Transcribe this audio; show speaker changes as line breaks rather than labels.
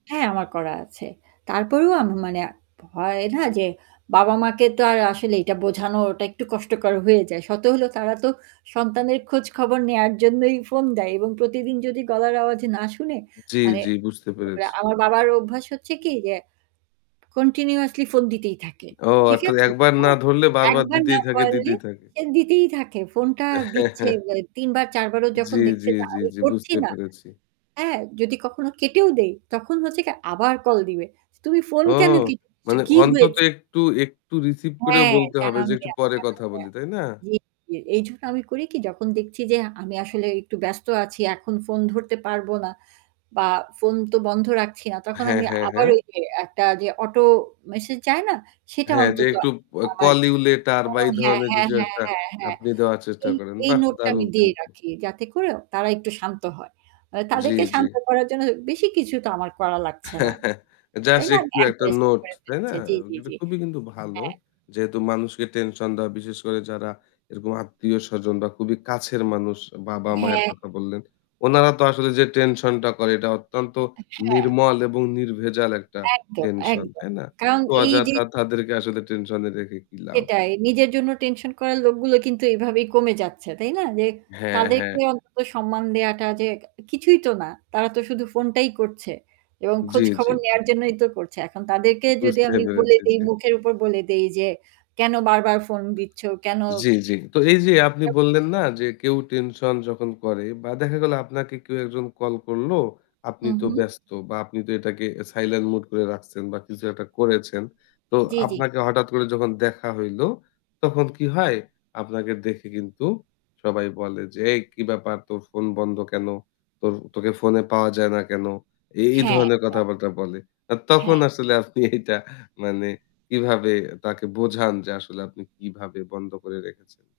হ্যাঁ আমার করা আছে। তারপরেও আমি মানে আ হয় না যে বাবা-মাকে তো আর আসলে এইটা বোঝানো ওটা একটু কষ্টকর হয়ে যায়। শত হলেও তারা তো সন্তানের খোঁজখবর নেওয়ার জন্যই ফোন দেয় এবং প্রতিদিন যদি গলার আওয়াজ না শুনে,
জ্বী,
মানে
জ্বী। বুঝতে
[unintelligible]
পেরেছি।
আমার বাবার অভ্যাস হচ্ছে কি যে continuously ফোন দিতেই থাকে,
ও
ঠিক
আচ্ছা
আছে?
একবার না
হ্যাঁ।
ধরলে বারবার
একবার না
দিতেই থাকে,
পারলে
দিতেই থাকে।
সে দিতেই থাকে। ফোনটা দিচ্ছে মানে ৩ বার, ৪ বারও যখন
জ্বী,
দেখছে
জ্বী,
যে
জ্বী,
আমি
জ্বী।
ধরছি
বুঝতে
না।
পেরেছি।
হ্যাঁ যদি কখনো কেটেও দেই, তখন হচ্ছে কি আবার কল দিবে। "তুমি ফোন
ও!
কেন কেটে দিচ্ছ?
মানে
কি
অন্তত
হয়েছে?"
একটু একটু রিসিভ করেও
হ্যাঁ
বলতে হবে
জানান
যে একটু
দেয়া,
পরে
জানান
কথা বলি,
দেয়া।
তাই না?
জ্বি, জ্বি এইজন্য আমি করি কি? যখন দেখছি যে আমি আসলে একটু ব্যস্ত আছি এখন ফোন ধরতে পারবো না বা ফোন তো বন্ধ রাখছি না। তখন
হ্যাঁ,
আমি
হ্যাঁ,
আবার
হ্যাঁ।
ওই যে একটা যে অটো মেসেজ যায় না? সেটা
হ্যাঁ যে
অন্তত
একটু অ্যা
আমার
call you later বা এই
[unintelligible] হ্যাঁ,
ধরনের
হ্যাঁ,
কিছু
হ্যাঁ,
একটা
হ্যাঁ, হ্যাঁ।
আপনি দেওয়ার চেষ্টা
এই
করেন।
এই
বাহ!
নোটটা আমি
দারুণ
দিয়ে
কিন্তু।
রাখি, যাতে করে তারা একটু শান্ত হয়। অ্যা
জ্বি,
তাদেরকে
জ্বি।
শান্ত করার জন্য বেশি কিছু তো আমার করা লাগছে না। তাই
জাস্ট
না? আমি
একটু একটা
[unintelligible]
নোট তাই না?
ফেলেছি। জী, জী,
কিন্তু
জী।
খুবই কিন্তু ভালো।
হ্যাঁ।
যেহেতু মানুষকে টেনশন দেওয়া বিশেষ করে যারা এরকম আত্মীয়-স্বজন বা খুবই কাছের মানুষ
অ্যা
বাবা-মায়ের
হ্যাঁ।
কথা বললেন। উনারা তো আসলে যে টেনশন টা করে এটা অত্যন্ত
অ্যা হ্যাঁ।
নির্মল এবং নির্ভেজাল একটা
একদম,
টেনশন,
একদম।
তাই না?
কারণ
তো
এই যে
অযথা তাদেরকে আসলে টেনশন এ রেখে কি লাভ?
সেটাই। নিজের জন্য টেনশন করার লোকগুলো কিন্তু এইভাবেই কমে যাচ্ছে, তাই না? যে
হ্যাঁ, হ্যাঁ।
তাদেরকে অন্তত সম্মান দেওয়াটা যে ক কিছুই তো না। তারা তো শুধু ফোনটাই করছে এবং
জ্বী, জ্বী,
খোঁজখবর
জ্বী।
নেওয়ার জন্যই তো করছে। এখন তাদেরকে যদি
বুঝতে
আমি বলে
পেরেছি,
দেই,
জি।
মুখের উপর বলে দেই যে "কেন বারবার ফোন দিচ্ছ? কেন?"
জ্বি, জ্বি। তো এই যে আপনি বললেন, না
[unintelligible]
যে কেউ টেনশন যখন করে বা দেখা গেল আপনাকে কেউ একজন কল করল, আপনি
হু,
তো
হু।
ব্যস্ত বা আপনি তো এটাকে সাইলেন্ট মুড করে রাখছেন বা কিছু একটা করেছেন। তো
জ্বী, জ্বী।
আপনাকে হঠাৎ করে যখন দেখা হইল, তখন কি হয়? আপনাকে দেখে কিন্তু সবাই বলে যে "এই কি ব্যাপার তোর ফোন বন্ধ কেন? তোর তোকে ফোনে পাওয়া যায় না কেন?" এ এই
হ্যাঁ,
ধরনের
হ্যাঁ।
কথাবার্তা বলে। আর তখন
হ্যাঁ।
আসলে আপনি এইটা মানে কিভাবে তাকে বোঝান যে আসলে আপনি কিভাবে বন্ধ করে রেখেছেন?